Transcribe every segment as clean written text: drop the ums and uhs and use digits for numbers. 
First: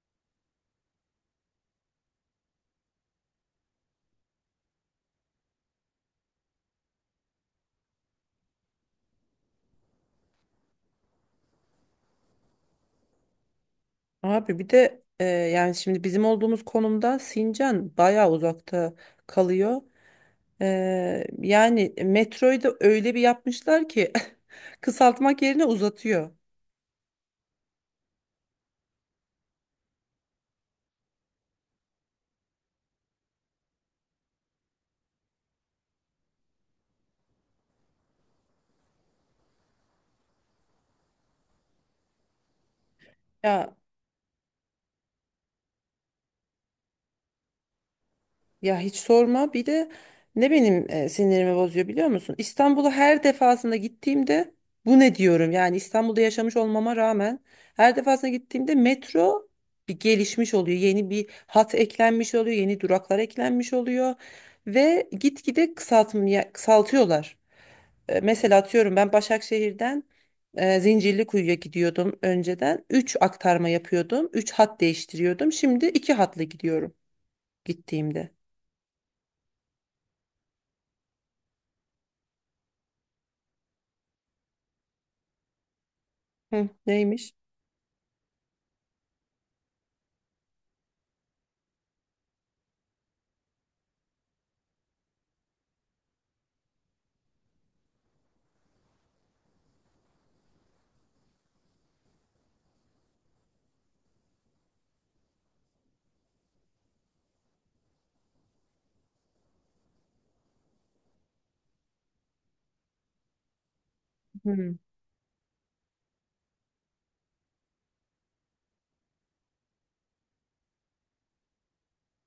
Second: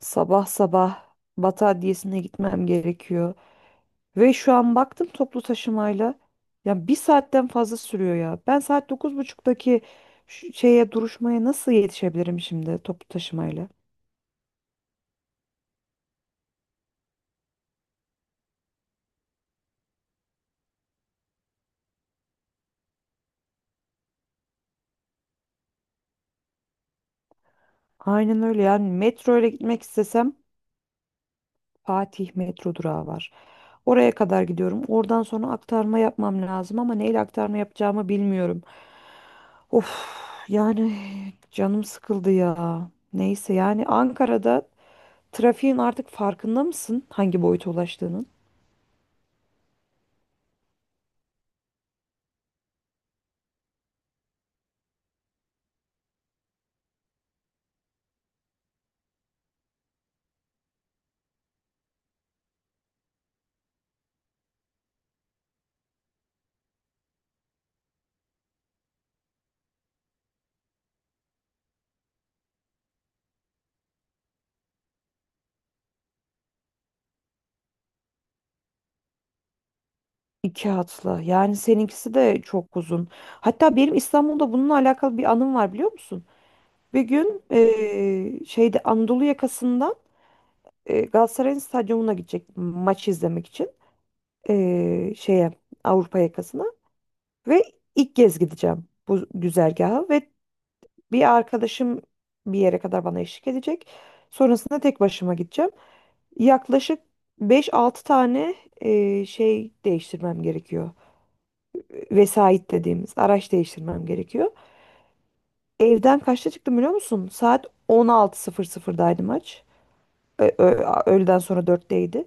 Sabah sabah Batı Adliyesi'ne gitmem gerekiyor. Ve şu an baktım toplu taşımayla. Ya bir saatten fazla sürüyor ya. Ben saat 9.30'daki şu şeye duruşmaya nasıl yetişebilirim şimdi toplu taşımayla? Abi bir de yani şimdi bizim olduğumuz konumda Sincan bayağı uzakta kalıyor. E, Yani metroyu da öyle bir yapmışlar ki kısaltmak yerine uzatıyor. Aynen öyle, yani metro ile gitmek istesem Fatih metro durağı var. Oraya kadar gidiyorum. Oradan sonra aktarma yapmam lazım, ama neyle aktarma yapacağımı bilmiyorum. Of, yani canım sıkıldı ya. Neyse, Ya yani Ankara'da trafiğin artık farkında mısın, hangi boyuta ulaştığının? Ya hiç sorma. Bir de ne benim sinirimi bozuyor biliyor musun? İstanbul'a her defasında gittiğimde bu ne diyorum? Yani İstanbul'da yaşamış olmama rağmen her defasında gittiğimde metro bir gelişmiş oluyor. Yeni bir hat eklenmiş oluyor, yeni duraklar eklenmiş oluyor ve gitgide kısaltmaya kısaltıyorlar. Mesela atıyorum ben Başakşehir'den Zincirlikuyu'ya gidiyordum önceden. Üç aktarma yapıyordum. Üç hat değiştiriyordum. Şimdi 2 hatla gidiyorum gittiğimde. İki hatlı. Yani seninkisi de çok uzun. Hatta benim İstanbul'da bununla alakalı bir anım var, biliyor musun? Hı, Bir neymiş? gün şeyde Anadolu yakasından Galatasaray'ın stadyumuna gidecek maç izlemek için şeye Avrupa yakasına ve ilk kez gideceğim bu güzergaha. Ve bir arkadaşım bir yere kadar bana eşlik edecek. Sonrasında tek başıma gideceğim. Yaklaşık beş altı tane değiştirmem gerekiyor. Vesait dediğimiz araç değiştirmem gerekiyor. Hı. Evden kaçta çıktım biliyor musun? Saat 16.00'daydı maç. Öğleden sonra dörtteydi.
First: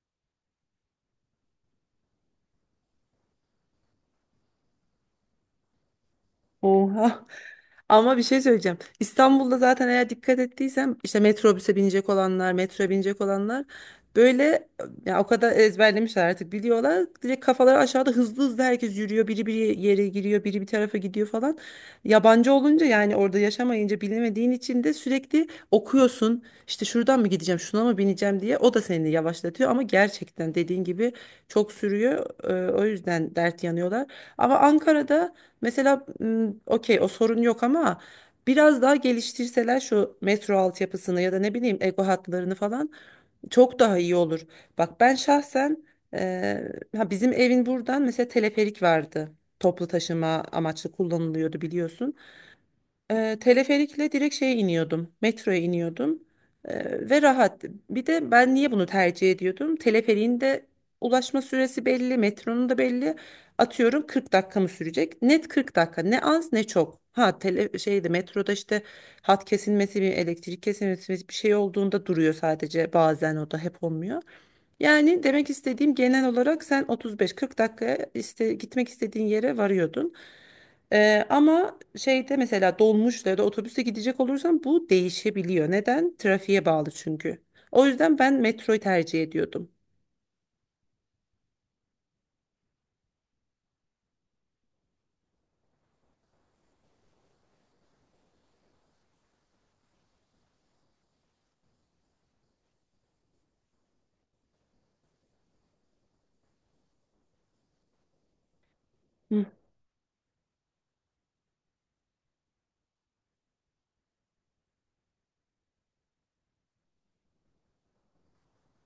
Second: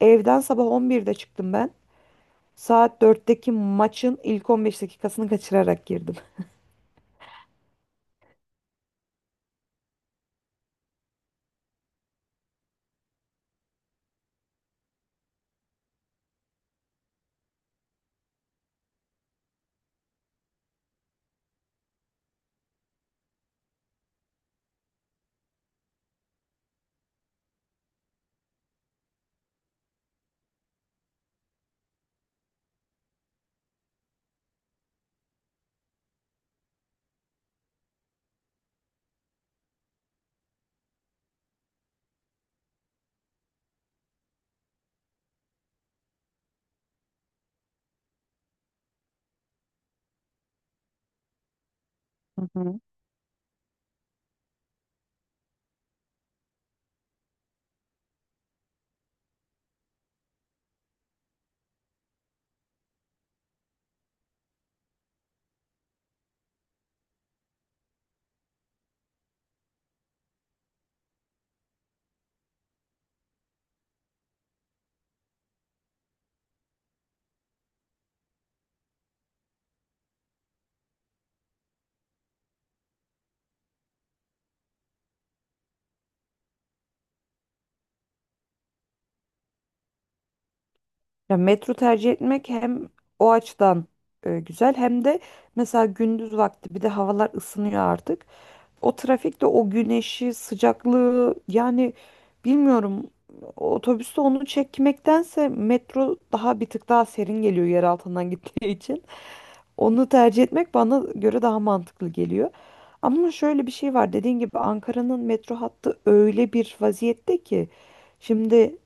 Evden sabah 11'de çıktım ben. Saat dörtteki maçın ilk 15 dakikasını kaçırarak girdim. Oha. Ama bir şey söyleyeceğim. İstanbul'da zaten eğer dikkat ettiysem işte metrobüse binecek olanlar, metroya binecek olanlar böyle ya o kadar ezberlemişler artık biliyorlar. Direkt kafaları aşağıda hızlı hızlı herkes yürüyor. Biri bir yere giriyor, biri bir tarafa gidiyor falan. Yabancı olunca yani orada yaşamayınca bilemediğin için de sürekli okuyorsun. İşte şuradan mı gideceğim, şuna mı bineceğim diye o da seni yavaşlatıyor ama gerçekten dediğin gibi çok sürüyor. O yüzden dert yanıyorlar. Ama Ankara'da mesela okey o sorun yok ama biraz daha geliştirseler şu metro altyapısını ya da ne bileyim Ego hatlarını falan çok daha iyi olur. Bak ben şahsen e, ha bizim evin buradan mesela teleferik vardı. Toplu taşıma amaçlı kullanılıyordu biliyorsun. Teleferikle direkt şeye iniyordum. Metroya iniyordum. Ve rahat. Bir de ben niye bunu tercih ediyordum? Teleferiğin de ulaşma süresi belli, metronun da belli. Atıyorum 40 dakika mı sürecek? Net 40 dakika. Ne az ne çok. Ha tele şeyde metroda işte hat kesilmesi, bir elektrik kesilmesi bir şey olduğunda duruyor sadece bazen o da hep olmuyor. Yani demek istediğim genel olarak sen 35-40 dakikaya işte gitmek istediğin yere varıyordun. Ama şeyde mesela dolmuşla ya da otobüste gidecek olursam bu değişebiliyor. Neden? Trafiğe bağlı çünkü. O yüzden ben metroyu tercih ediyordum. Ya, metro tercih etmek hem o açıdan güzel, hem de mesela gündüz vakti bir de havalar ısınıyor artık. O trafikte o güneşi, sıcaklığı, yani bilmiyorum, otobüste onu çekmektense metro daha bir tık daha serin geliyor yer altından gittiği için. Hı. Onu tercih etmek bana göre daha mantıklı geliyor. Ama şöyle bir şey var. Dediğin gibi Ankara'nın metro hattı öyle bir vaziyette ki şimdi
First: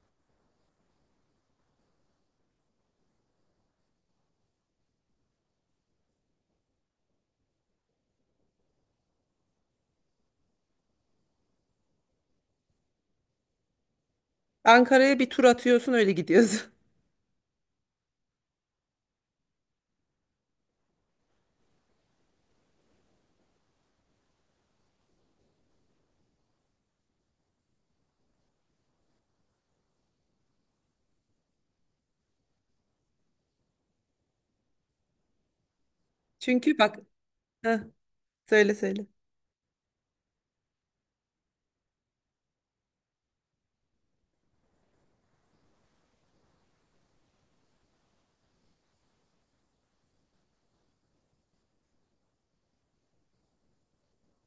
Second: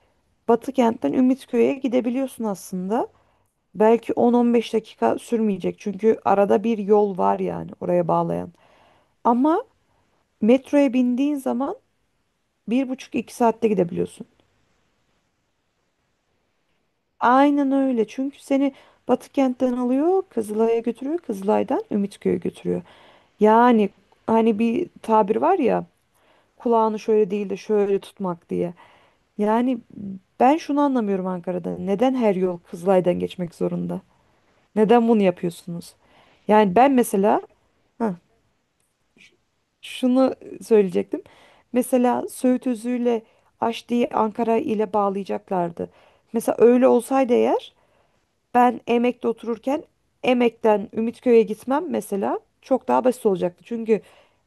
Batı kentten Ümitköy'e gidebiliyorsun aslında. Belki 10-15 dakika sürmeyecek. Çünkü arada bir yol var yani oraya bağlayan. Ama metroya bindiğin zaman bir buçuk iki saatte gidebiliyorsun. Ankara'ya bir tur atıyorsun öyle gidiyorsun. Aynen öyle. Çünkü seni Batı kentten alıyor, Kızılay'a götürüyor, Kızılay'dan Ümitköy'e götürüyor. Yani hani bir tabir var ya, kulağını şöyle değil de şöyle tutmak diye. Yani ben şunu anlamıyorum Ankara'da. Neden her yol Kızılay'dan geçmek zorunda? Neden bunu yapıyorsunuz? Yani Çünkü ben bak, mesela, heh, heh, söyle söyle. şunu söyleyecektim. Mesela Söğüt Özü'yle Aşti'yi Ankara ile bağlayacaklardı. Mesela öyle olsaydı eğer, ben Emek'te otururken Emek'ten Ümitköy'e gitmem mesela çok daha basit olacaktı. Çünkü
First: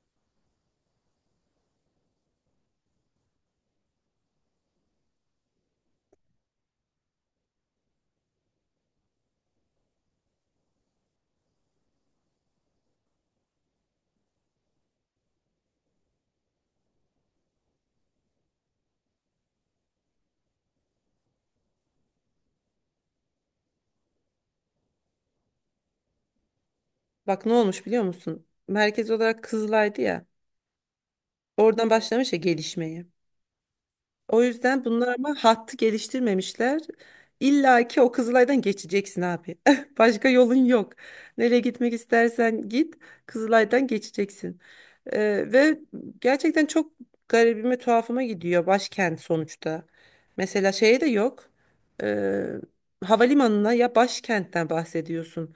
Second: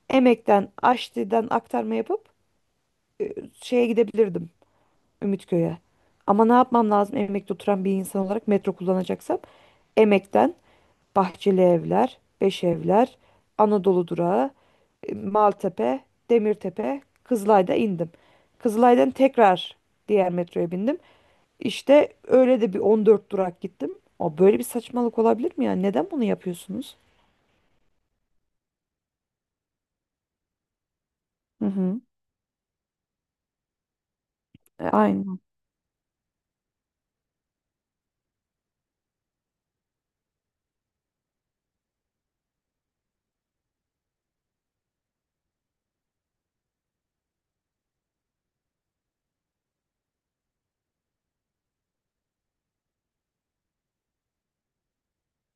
Emek'ten Aşti'den aktarma yapıp e, şeye gidebilirdim. Ümitköy'e. Ama ne yapmam lazım emekte oturan bir insan olarak metro kullanacaksam? Emekten Bahçeli Evler, Beş Evler, Anadolu Durağı, Maltepe, Demirtepe, Kızılay'da indim. Kızılay'dan tekrar diğer metroya bindim. İşte öyle de bir 14 durak gittim. O böyle bir saçmalık olabilir mi ya? Neden bunu yapıyorsunuz? Bak ne olmuş biliyor musun? Merkez olarak Kızılay'dı ya. Hı Oradan hı. başlamış ya gelişmeye. O yüzden bunlar ama Aynen. hattı geliştirmemişler. İlla ki o Kızılay'dan geçeceksin abi. Başka yolun yok. Nereye gitmek istersen git, Kızılay'dan geçeceksin. Ve gerçekten çok garibime, tuhafıma gidiyor başkent sonuçta. Mesela şeye de yok. Ee, Havalimanına ya başkentten bahsediyorsun.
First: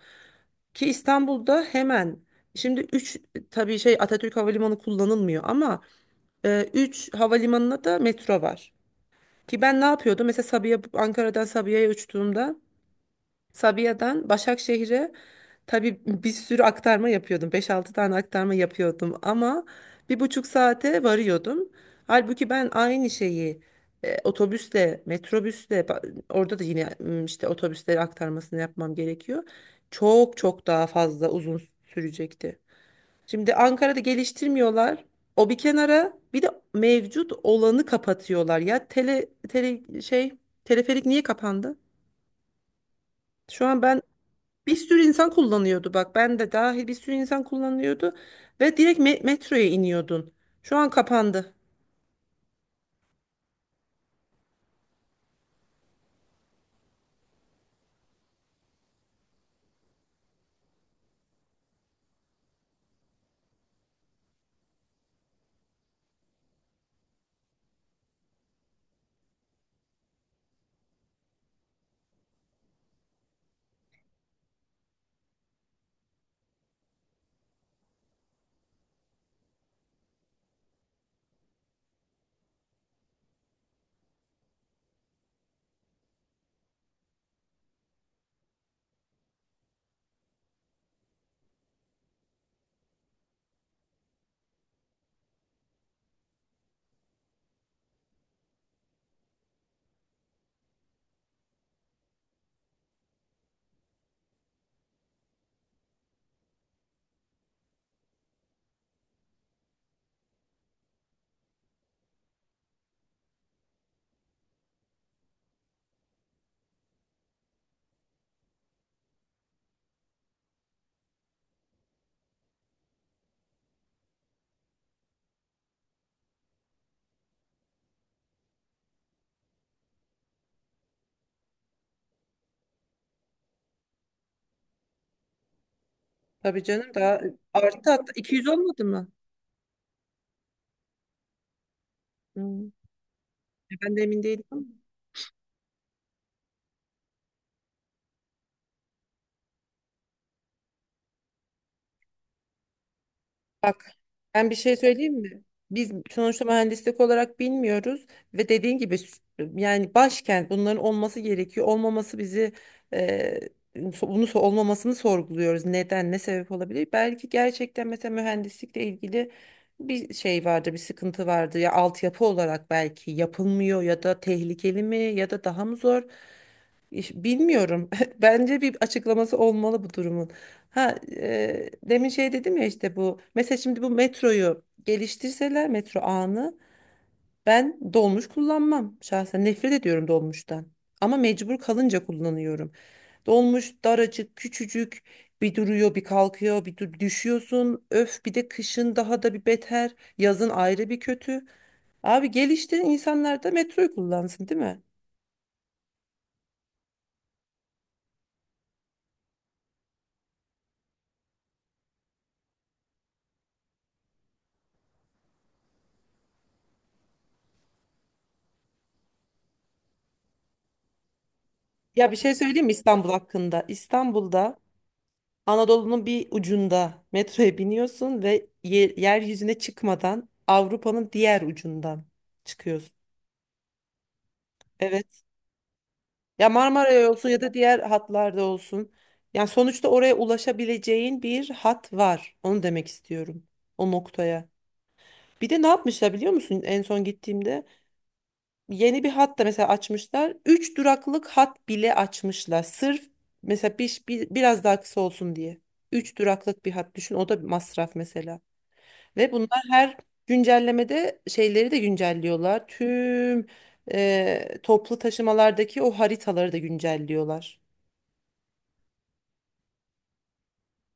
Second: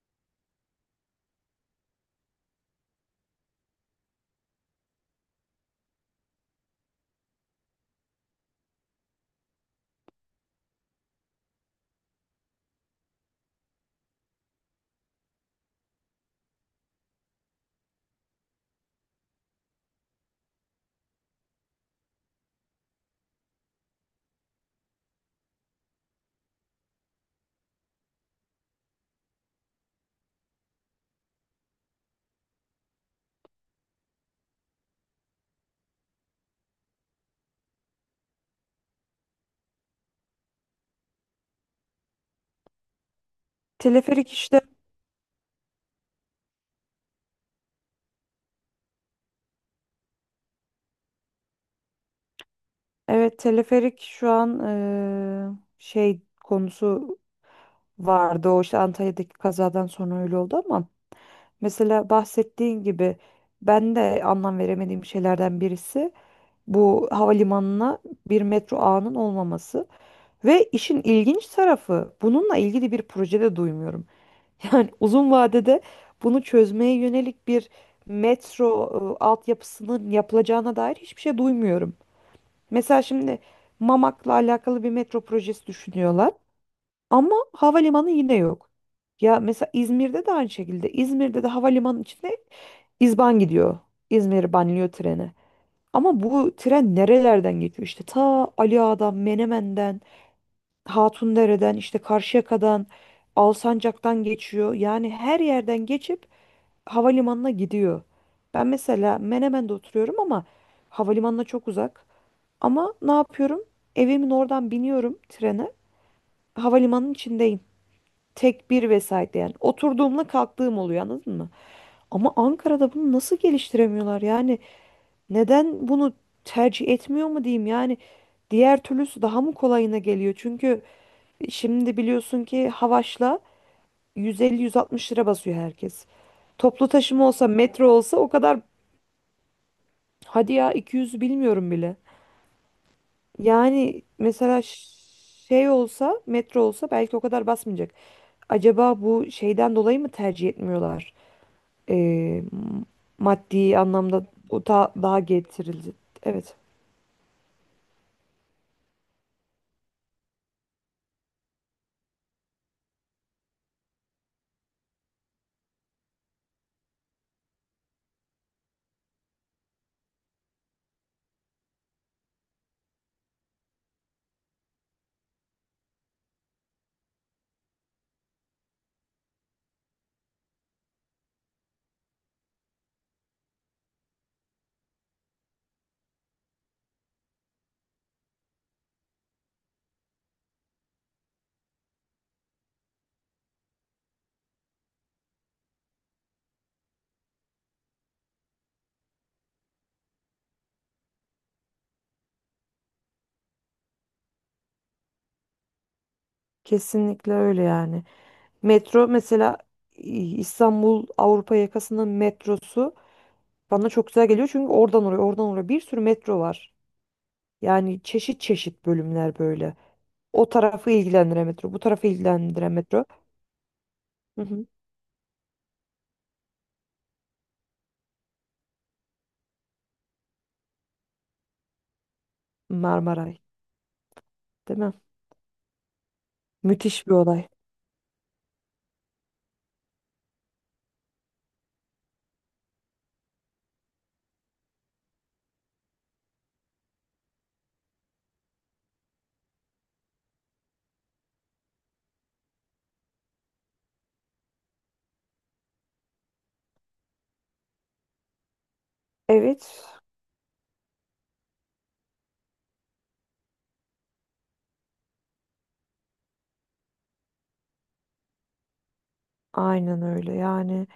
Ki İstanbul'da hemen şimdi üç, tabii şey Atatürk Havalimanı kullanılmıyor ama 3 havalimanına da metro var. Ki ben ne yapıyordum? Mesela Sabiha, Ankara'dan Sabiha'ya uçtuğumda Sabiha'dan Başakşehir'e tabii bir sürü aktarma yapıyordum. Beş altı tane aktarma yapıyordum ama bir buçuk saate varıyordum. Halbuki ben aynı şeyi otobüsle, metrobüsle orada da yine işte otobüsleri aktarmasını yapmam gerekiyor. Çok çok daha fazla uzun sürecekti. Şimdi Ankara'da geliştirmiyorlar. O bir kenara bir de mevcut olanı kapatıyorlar. Ya teleferik niye kapandı? Şu an ben, Teleferik işte. Bir sürü insan kullanıyordu ve direkt metroya iniyordun. Şu an kapandı. Evet, teleferik şu an şey konusu vardı. O işte Antalya'daki kazadan sonra öyle oldu ama mesela bahsettiğin gibi ben de anlam veremediğim şeylerden birisi bu havalimanına bir metro ağının olmaması. Ve işin ilginç tarafı, bununla ilgili bir projede duymuyorum. Yani uzun vadede bunu çözmeye yönelik bir metro altyapısının yapılacağına dair hiçbir şey duymuyorum. Mesela şimdi Mamak'la alakalı bir metro projesi düşünüyorlar. Ama havalimanı yine yok. Ya mesela İzmir'de de aynı şekilde. İzmir'de de havalimanı içinde İzban gidiyor. İzmir banliyö treni. Ama bu tren nerelerden geçiyor? İşte ta Ali Ağa'dan, Menemen'den, Hatundere'den, işte Karşıyaka'dan, Alsancak'tan geçiyor. Yani her yerden geçip havalimanına gidiyor. Ben mesela Menemen'de oturuyorum ama havalimanına çok uzak. Ama ne yapıyorum? Evimin oradan biniyorum trene. Havalimanının içindeyim tekbir vesaire, yani oturduğumla kalktığım oluyor, anladın mı? Ama Ankara'da bunu nasıl geliştiremiyorlar yani, neden bunu tercih etmiyor mu diyeyim, yani diğer türlüsü daha mı kolayına geliyor? Çünkü şimdi biliyorsun ki Havaş'la 150-160 lira basıyor herkes. Tabii Toplu canım daha taşıma olsa, metro arttı hatta olsa o 200 kadar... olmadı mı? Hadi ya, 200 bilmiyorum bile. Hmm. Ben de Yani emin mesela değilim. Şey olsa, metro olsa belki o kadar basmayacak. Acaba bu şeyden dolayı mı tercih etmiyorlar? e, Maddi Bak, anlamda ben bir o şey da söyleyeyim daha mi? Biz getirildi. sonuçta Evet, mühendislik olarak bilmiyoruz ve dediğin gibi yani başkent bunların olması gerekiyor. Olmaması bizi e, bunu olmamasını sorguluyoruz. Neden, ne sebep olabilir? Belki gerçekten mesela mühendislikle ilgili bir şey vardı, bir sıkıntı vardı ya altyapı olarak belki yapılmıyor ya da tehlikeli mi ya da daha mı zor? Bilmiyorum. Bence bir açıklaması olmalı bu durumun. Demin şey dedim ya işte bu. Mesela şimdi bu metroyu geliştirseler metro ağını ben dolmuş kullanmam. Şahsen nefret ediyorum dolmuştan. Ama mecbur kalınca kullanıyorum. Dolmuş daracık, küçücük, bir duruyor, bir kalkıyor, düşüyorsun. Öf, bir de kışın daha da bir beter, yazın ayrı bir kötü. Abi geliştirin insanlar da metroyu kullansın, değil mi? kesinlikle öyle yani. Metro mesela İstanbul Avrupa yakasının metrosu bana çok güzel geliyor çünkü oradan oraya, oradan oraya bir sürü metro var. Yani çeşit çeşit bölümler böyle. O tarafı ilgilendiren metro, bu tarafı Ya bir şey söyleyeyim mi ilgilendiren metro. İstanbul hakkında? Hı İstanbul'da hı. Anadolu'nun bir ucunda metroya biniyorsun ve yeryüzüne çıkmadan Avrupa'nın diğer ucundan çıkıyorsun. Marmaray, değil mi? Evet. Ya Müthiş Marmara'ya bir olsun ya olay. da diğer hatlarda olsun. Yani sonuçta oraya ulaşabileceğin bir hat var. Onu demek istiyorum. O noktaya. Bir de ne yapmışlar biliyor musun? En son gittiğimde yeni bir hat da mesela açmışlar. Üç duraklık hat bile açmışlar. Sırf mesela biraz daha kısa olsun diye. Üç duraklık bir hat düşün. O da bir masraf mesela. Ve bunlar Evet, her güncellemede şeyleri de güncelliyorlar. Tüm toplu taşımalardaki o haritaları da güncelliyorlar. aynen öyle yani.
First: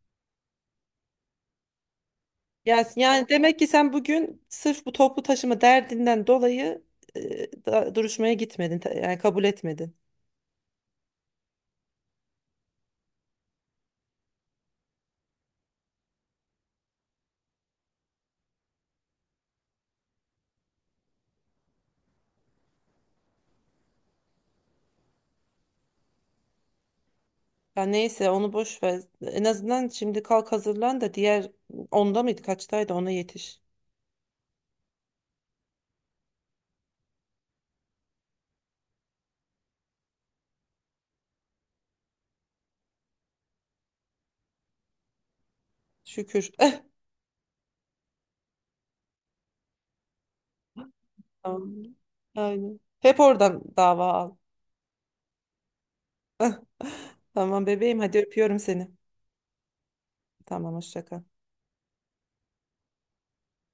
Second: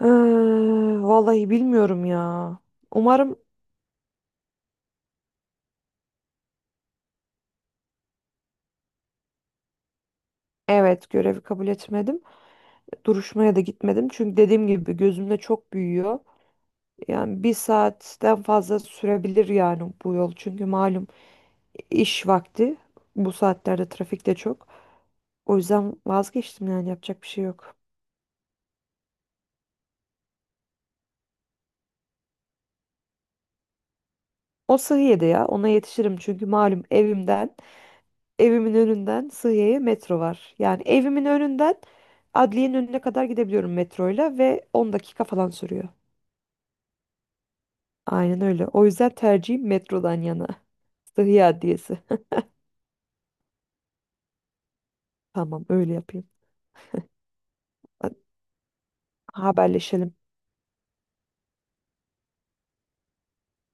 Eee, Vallahi bilmiyorum ya. Yani Umarım. demek ki sen bugün sırf bu toplu taşıma derdinden dolayı duruşmaya gitmedin. Yani kabul etmedin. Evet, görevi kabul etmedim. Duruşmaya da gitmedim. Çünkü dediğim gibi gözümde çok büyüyor. Yani bir saatten fazla sürebilir yani bu yol. Çünkü malum iş vakti. Bu saatlerde trafik de çok. O yüzden vazgeçtim, yani yapacak bir şey yok. Ya neyse onu boş ver. En azından şimdi kalk hazırlan da diğer, onda mıydı kaçtaydı, ona yetiş. O Sıhiye'de ya, ona yetişirim çünkü malum evimden, evimin önünden Sıhiye'ye metro var. Yani evimin önünden adliyenin önüne kadar gidebiliyorum metroyla ve 10 dakika falan sürüyor. Şükür. Aynen öyle. O yüzden tercihim metrodan yana. Sıhhi Tamam. Adliyesi. Aynen. Hep oradan dava al. Tamam, öyle yapayım. Tamam bebeğim Hadi, hadi öpüyorum seni. haberleşelim. Tamam hoşça kal.